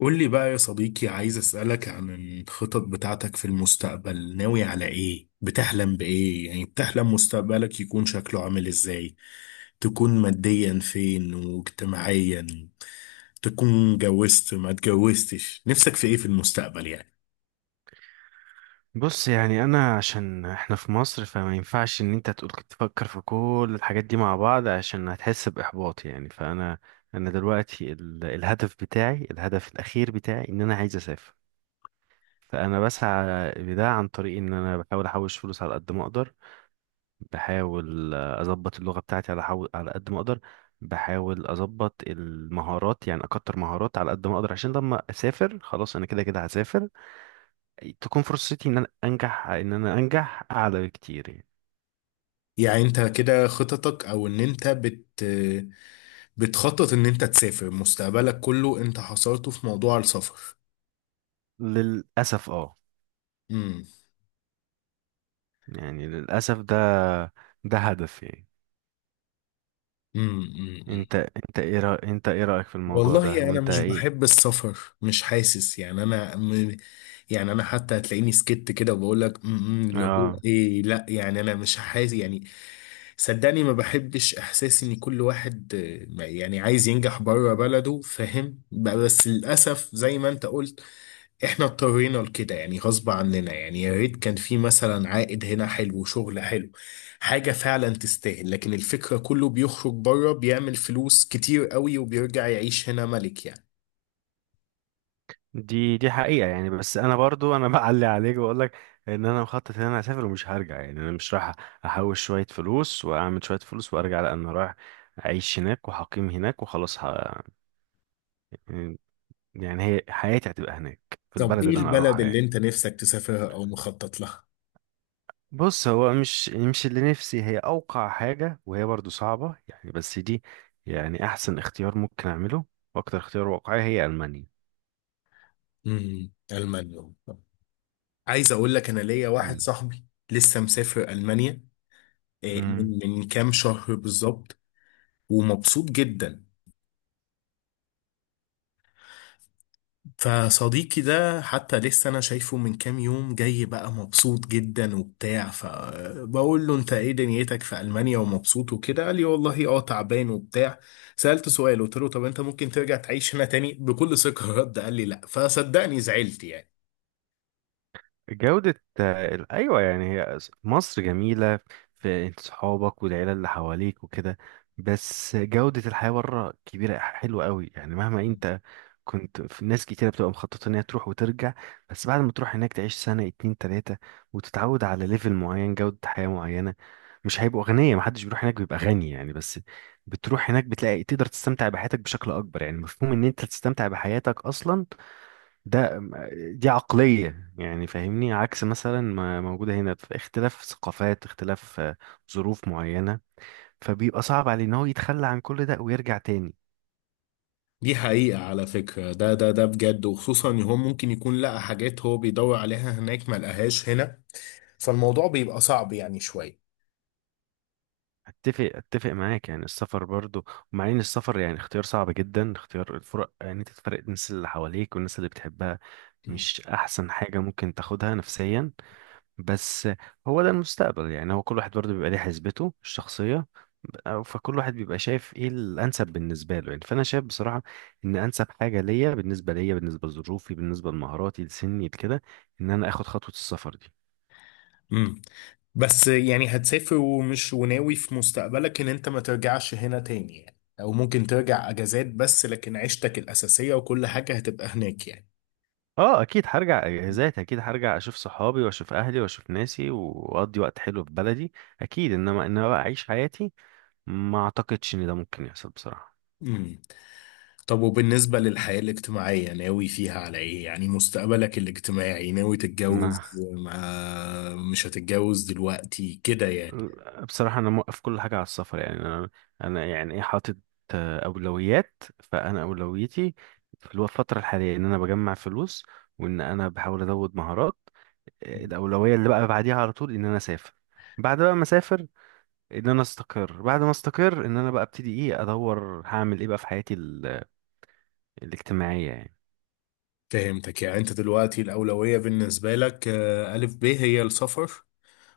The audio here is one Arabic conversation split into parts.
قول لي بقى يا صديقي، عايز أسألك عن الخطط بتاعتك في المستقبل. ناوي على إيه؟ بتحلم بإيه؟ يعني بتحلم مستقبلك يكون شكله عامل إزاي؟ تكون ماديا فين واجتماعيا؟ تكون اتجوزت ما اتجوزتش؟ نفسك في إيه في المستقبل يعني؟ بص، يعني انا عشان احنا في مصر فما ينفعش ان انت تقول تفكر في كل الحاجات دي مع بعض عشان هتحس باحباط، يعني فانا دلوقتي الهدف الاخير بتاعي ان انا عايز اسافر. فانا بسعى لده عن طريق ان انا بحاول احوش فلوس على قد ما اقدر. بحاول اظبط اللغة بتاعتي على قد ما اقدر. بحاول اظبط المهارات، يعني اكتر مهارات على قد ما اقدر، عشان لما اسافر خلاص انا كده كده هسافر، تكون فرصتي ان انا انجح اعلى بكتير يعني. يعني أنت كده خططك، أو إن أنت بتخطط إن أنت تسافر، مستقبلك كله أنت حصرته في موضوع السفر. للاسف امم، يعني للاسف ده هدف يعني. امم، انت انت ايه رأيك في الموضوع ده، والله انا وانت مش ايه؟ بحب السفر، مش حاسس يعني يعني انا حتى هتلاقيني سكت كده وبقول لك اللي هو اه، ايه، لا، يعني انا مش حاسس يعني. صدقني ما بحبش احساس ان كل واحد يعني عايز ينجح بره بلده، فاهم بقى؟ بس للاسف زي ما انت قلت، احنا اضطرينا لكده يعني، غصب عننا يعني. يا ريت كان في مثلا عائد هنا حلو، شغل حلو، حاجة فعلا تستاهل، لكن الفكرة كله بيخرج بره بيعمل فلوس كتير قوي وبيرجع يعيش هنا ملك يعني. دي حقيقة يعني. بس انا برضو انا بعلي عليك واقول لك ان انا مخطط ان انا هسافر ومش هرجع. يعني انا مش رايح احوش شوية فلوس واعمل شوية فلوس وارجع، لان انا رايح اعيش هناك وهقيم هناك وخلاص يعني هي حياتي هتبقى هناك في طب البلد ايه اللي انا البلد اروحها اللي يعني. انت نفسك تسافرها او مخطط لها؟ بص، هو مش اللي نفسي هي أوقع حاجة وهي برضو صعبة يعني، بس دي يعني أحسن اختيار ممكن أعمله وأكتر اختيار واقعي هي ألمانيا. المانيا. عايز اقول لك، انا ليا واحد مم. صاحبي لسه مسافر المانيا، مم. من كام شهر بالظبط، ومبسوط جدا. فصديقي ده حتى لسه انا شايفه من كام يوم، جاي بقى مبسوط جدا وبتاع، فبقول له: انت ايه دنيتك في المانيا ومبسوط وكده؟ قال لي: والله اه، تعبان وبتاع. سألت سؤال، قلت له: طب انت ممكن ترجع تعيش هنا تاني؟ بكل ثقة رد، قال لي: لا. فصدقني زعلت يعني. جودة أيوة، يعني هي مصر جميلة، في انت صحابك والعيلة اللي حواليك وكده، بس جودة الحياة بره كبيرة حلوة قوي. يعني مهما انت كنت، في ناس كتيرة بتبقى مخططة ان هي تروح وترجع، بس بعد ما تروح هناك تعيش سنة 2 3 وتتعود على ليفل معين، جودة حياة معينة. مش هيبقوا أغنياء، محدش بيروح هناك بيبقى غني يعني، بس بتروح هناك بتلاقي تقدر تستمتع بحياتك بشكل أكبر. يعني مفهوم ان انت تستمتع بحياتك أصلا، ده دي عقلية يعني، فاهمني؟ عكس مثلا ما موجودة هنا، في اختلاف ثقافات، اختلاف ظروف معينة، فبيبقى صعب عليه ان هو يتخلى عن كل ده ويرجع تاني. دي حقيقة على فكرة، ده بجد، وخصوصا ان هو ممكن يكون لقى حاجات هو بيدور عليها هناك ما لقاهاش هنا، فالموضوع بيبقى صعب يعني شوية. اتفق معاك، يعني السفر برضو ومع ان السفر يعني اختيار صعب جدا، اختيار الفرق ان يعني انت تفرق الناس اللي حواليك والناس اللي بتحبها مش احسن حاجة ممكن تاخدها نفسيا. بس هو ده المستقبل، يعني هو كل واحد برضه بيبقى ليه حسبته الشخصية. فكل واحد بيبقى شايف ايه الانسب بالنسبة له يعني، فانا شايف بصراحة ان انسب حاجة ليا، بالنسبة ليا، بالنسبة لظروفي، بالنسبة لمهاراتي، لسني، لكده، ان انا اخد خطوة السفر دي. امم بس يعني هتسافر، وناوي في مستقبلك ان انت ما ترجعش هنا تاني يعني، او ممكن ترجع اجازات بس، لكن عيشتك الاساسية وكل حاجة هتبقى هناك يعني؟ اه، اكيد هرجع اجازات، اكيد هرجع اشوف صحابي واشوف اهلي واشوف ناسي واقضي وقت حلو في بلدي، اكيد، انما ان انا بقى اعيش حياتي، ما اعتقدش ان ده ممكن يحصل بصراحة. امم طب وبالنسبة للحياة الاجتماعية، ناوي فيها على ايه؟ يعني مستقبلك الاجتماعي ناوي ما تتجوز، مش هتتجوز دلوقتي كده يعني؟ بصراحة أنا موقف كل حاجة على السفر. يعني أنا يعني إيه، حاطط أولويات، فأنا أولويتي في الفترة الحالية إن أنا بجمع فلوس، وإن أنا بحاول أزود مهارات. الأولوية اللي بقى بعديها على طول إن أنا أسافر، بعد بقى ما أسافر إن أنا أستقر، بعد ما أستقر إن أنا بقى أبتدي إيه، أدور هعمل إيه بقى في حياتي الاجتماعية يعني. فهمتك. يعني انت دلوقتي الأولوية بالنسبة لك، ألف ب، هي السفر،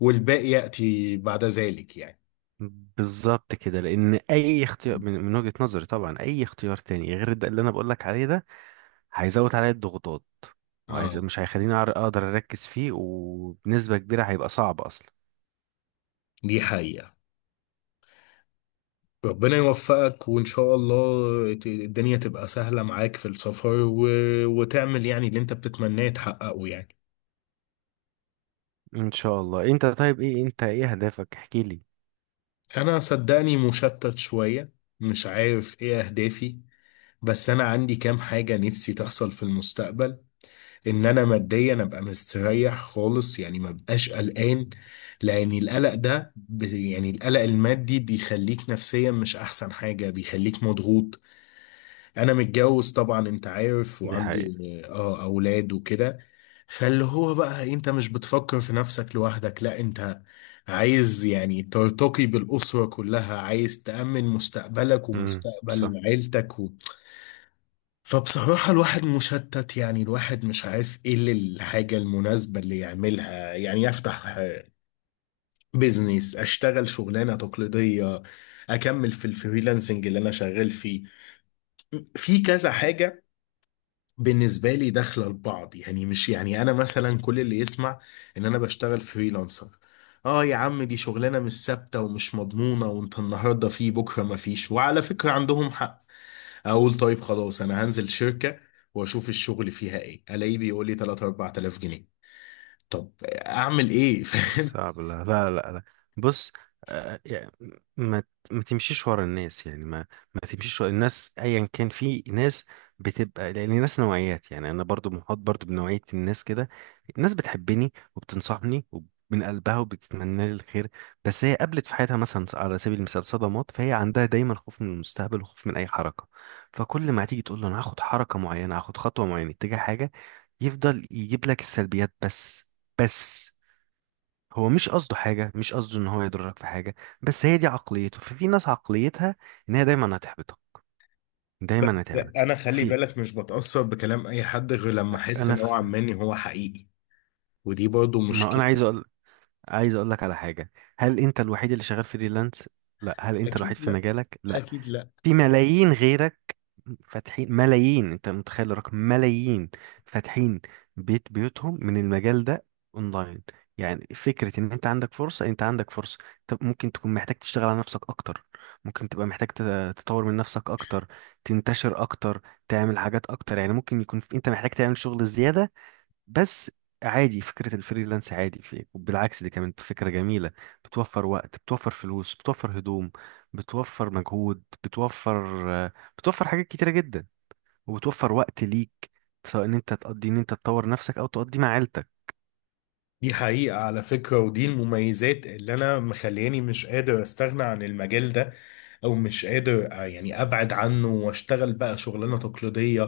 والباقي يأتي بعد ذلك يعني. بالظبط كده، لأن أي اختيار، من وجهة نظري طبعا، أي اختيار تاني غير ده اللي أنا بقولك عليه ده هيزود عليا الضغوطات، اه، مش هيخليني اقدر اركز فيه، وبنسبة كبيرة هيبقى صعب اصلا. دي حقيقة. ربنا يوفقك، وإن شاء الله الدنيا تبقى سهلة معاك في السفر وتعمل يعني اللي أنت بتتمناه تحققه يعني. ان شاء الله. انت طيب؟ انت ايه اهدافك؟ احكي لي. أنا صدقني مشتت شوية، مش عارف إيه أهدافي، بس أنا عندي كام حاجة نفسي تحصل في المستقبل. إن أنا ماديا أبقى مستريح خالص يعني، ما بقاش قلقان، لأن القلق ده يعني القلق المادي بيخليك نفسيا مش أحسن حاجة، بيخليك مضغوط. انا متجوز طبعا، انت عارف، دي حقيقة. وعندي اه اولاد وكده، فاللي هو بقى انت مش بتفكر في نفسك لوحدك، لا، انت عايز يعني ترتقي بالاسره كلها، عايز تامن مستقبلك امم. صح. ومستقبل عيلتك و. فبصراحه الواحد مشتت يعني، الواحد مش عارف ايه الحاجه المناسبه اللي يعملها يعني. يفتح بيزنس؟ اشتغل شغلانه تقليديه؟ اكمل في الفريلانسنج اللي انا شغال فيه؟ في كذا حاجه بالنسبة لي داخلة لبعض يعني. مش يعني أنا مثلا، كل اللي يسمع إن أنا بشتغل فريلانسر: آه يا عم، دي شغلانة مش ثابتة ومش مضمونة، وأنت النهاردة فيه بكرة مفيش. وعلى فكرة عندهم حق. أقول طيب خلاص أنا هنزل شركة وأشوف الشغل فيها إيه، ألاقيه بيقول لي 3 4000 جنيه. طب أعمل إيه؟ فاهم؟ صعب. لا، لا، لا، لا. بص، يعني ما ت- ما تمشيش ورا الناس، يعني ما ما تمشيش ورا الناس ايا كان. في ناس بتبقى، لان الناس نوعيات يعني، انا برضو محاط برضو بنوعية الناس كده، الناس بتحبني وبتنصحني ومن قلبها وبتتمنى لي الخير، بس هي قابلت في حياتها مثلا، على سبيل المثال، صدمات، فهي عندها دايما خوف من المستقبل وخوف من اي حركة. فكل ما تيجي تقول له انا هاخد حركة معينة، هاخد خطوة معينة اتجاه حاجة، يفضل يجيب لك السلبيات بس هو مش قصده حاجة، مش قصده ان هو يضرك في حاجة، بس هي دي عقليته. ففي ناس عقليتها ان هي دايما هتحبطك، دايما بس أنا هتعملك خلي في... بالك مش بتأثر بكلام أي حد غير لما أحس انا في نوعا ما إن هو حقيقي، ودي برضو ما انا مشكلة. عايز اقول لك على حاجة. هل انت الوحيد اللي شغال فريلانس؟ لا. هل انت الوحيد أكيد في لا، مجالك؟ لا. أكيد لا. في ملايين غيرك فاتحين، ملايين، انت متخيل الرقم؟ ملايين فاتحين بيوتهم من المجال ده اونلاين. يعني فكرة ان انت عندك فرصة، انت عندك فرصة. طب ممكن تكون محتاج تشتغل على نفسك اكتر، ممكن تبقى محتاج تطور من نفسك اكتر، تنتشر اكتر، تعمل حاجات اكتر. يعني ممكن يكون انت محتاج تعمل شغل زيادة بس. عادي، فكرة الفريلانس عادي، في إيه؟ وبالعكس، دي كمان فكرة جميلة، بتوفر وقت، بتوفر فلوس، بتوفر هدوم، بتوفر مجهود، بتوفر بتوفر حاجات كتيرة جدا، وبتوفر وقت ليك، سواء ان انت تطور نفسك، او تقضي مع عيلتك. دي حقيقة على فكرة، ودي المميزات اللي أنا مخلياني مش قادر أستغنى عن المجال ده، أو مش قادر يعني أبعد عنه وأشتغل بقى شغلانة تقليدية،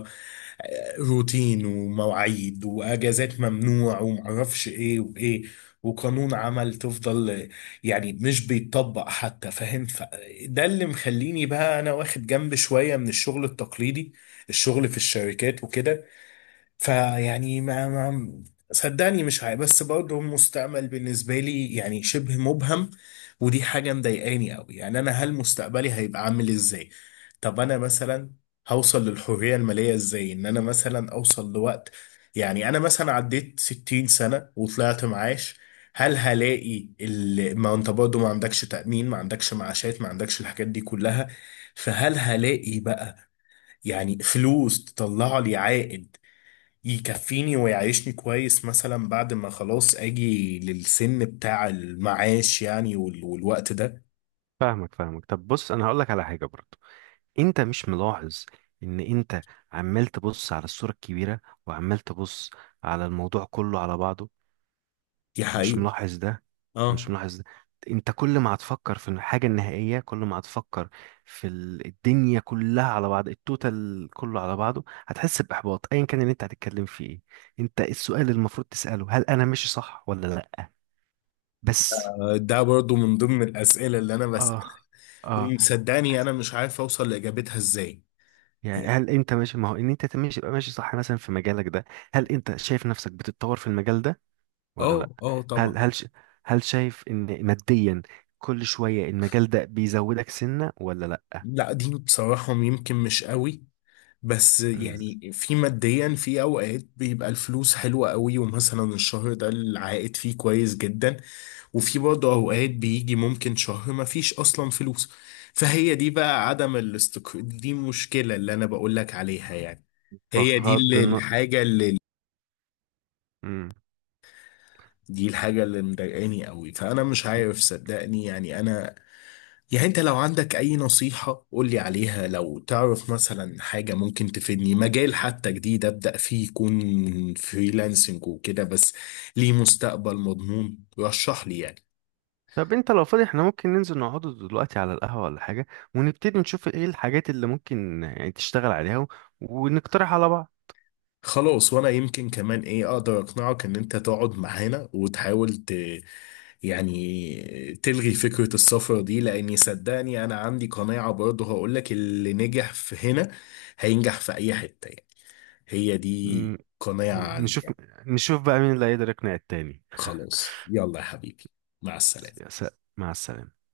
روتين ومواعيد وأجازات ممنوع ومعرفش إيه وإيه، وقانون عمل تفضل يعني مش بيتطبق حتى، فاهم؟ فده اللي مخليني بقى أنا واخد جنب شوية من الشغل التقليدي، الشغل في الشركات وكده. فيعني ما صدقني مش عارف، بس برضه المستقبل بالنسبة لي يعني شبه مبهم، ودي حاجة مضايقاني قوي يعني. أنا هل مستقبلي هيبقى عامل إزاي؟ طب أنا مثلا هوصل للحرية المالية إزاي؟ إن أنا مثلا أوصل لوقت، يعني أنا مثلا عديت 60 سنة وطلعت معاش، هل هلاقي ما أنت برضه ما عندكش تأمين، ما عندكش معاشات، ما عندكش الحاجات دي كلها؟ فهل هلاقي بقى يعني فلوس تطلع لي عائد يكفيني ويعيشني كويس مثلا بعد ما خلاص اجي للسن بتاع المعاش يعني والوقت ده؟ فاهمك، فاهمك. طب بص، انا هقول لك على حاجة برضو. انت مش ملاحظ ان انت عمال تبص على الصورة الكبيرة، وعمال تبص على الموضوع كله على بعضه؟ دي مش حقيقة. ملاحظ ده؟ مش اه، ملاحظ ده. انت كل ما هتفكر في الحاجة النهائية، كل ما هتفكر في الدنيا كلها على بعض، التوتال كله على بعضه، هتحس بإحباط ايا كان اللي انت هتتكلم فيه ايه. انت السؤال اللي المفروض تسأله هل انا ماشي صح ولا لا بس. ده برضو من ضمن الأسئلة اللي أنا بسألها، اه، اه، ومصدقني أنا مش عارف أوصل لإجابتها إزاي يعني يعني. هل انت ماشي؟ ما هو ان انت ماشي يبقى ماشي صح، مثلا في مجالك ده هل انت شايف نفسك بتتطور في المجال ده ولا اه، لا؟ اه، طبعا. هل هل ش- هل شايف ان ماديا كل شوية المجال ده بيزودك سنة ولا لا؟ لا، دي بصراحة يمكن مش قوي، بس مم. يعني في ماديا في اوقات بيبقى الفلوس حلوة قوي، ومثلا الشهر ده العائد فيه كويس جدا، وفي برضه اوقات بيجي ممكن شهر ما فيش اصلا فلوس، فهي دي بقى عدم الاستقرار، دي مشكلة اللي انا بقول لك عليها يعني. هي دي بغض اللي- النظر. الحاجة اللي دي الحاجة اللي مضايقاني قوي، فانا مش عارف صدقني يعني انا. يعني انت لو عندك اي نصيحة قولي عليها، لو تعرف مثلا حاجة ممكن تفيدني، مجال حتى جديد ابدأ فيه يكون فريلانسنج وكده، بس ليه مستقبل مضمون، رشح لي يعني. طب انت لو فاضي احنا ممكن ننزل نقعد دلوقتي على القهوة ولا حاجة، ونبتدي نشوف ايه الحاجات اللي ممكن يعني تشتغل عليها ونقترح على بعض. خلاص، وانا يمكن كمان ايه اقدر اقنعك ان انت تقعد معانا وتحاول يعني تلغي فكرة السفر دي، لاني صدقني انا عندي قناعة برضه هقولك: اللي نجح في هنا هينجح في اي حتة يعني، هي مم. دي قناعة عندي نشوف، يعني. نشوف بقى مين اللي هيقدر يقنع التاني. خلاص، يلا يا حبيبي، مع السلامة. يا سلام. مع السلامة.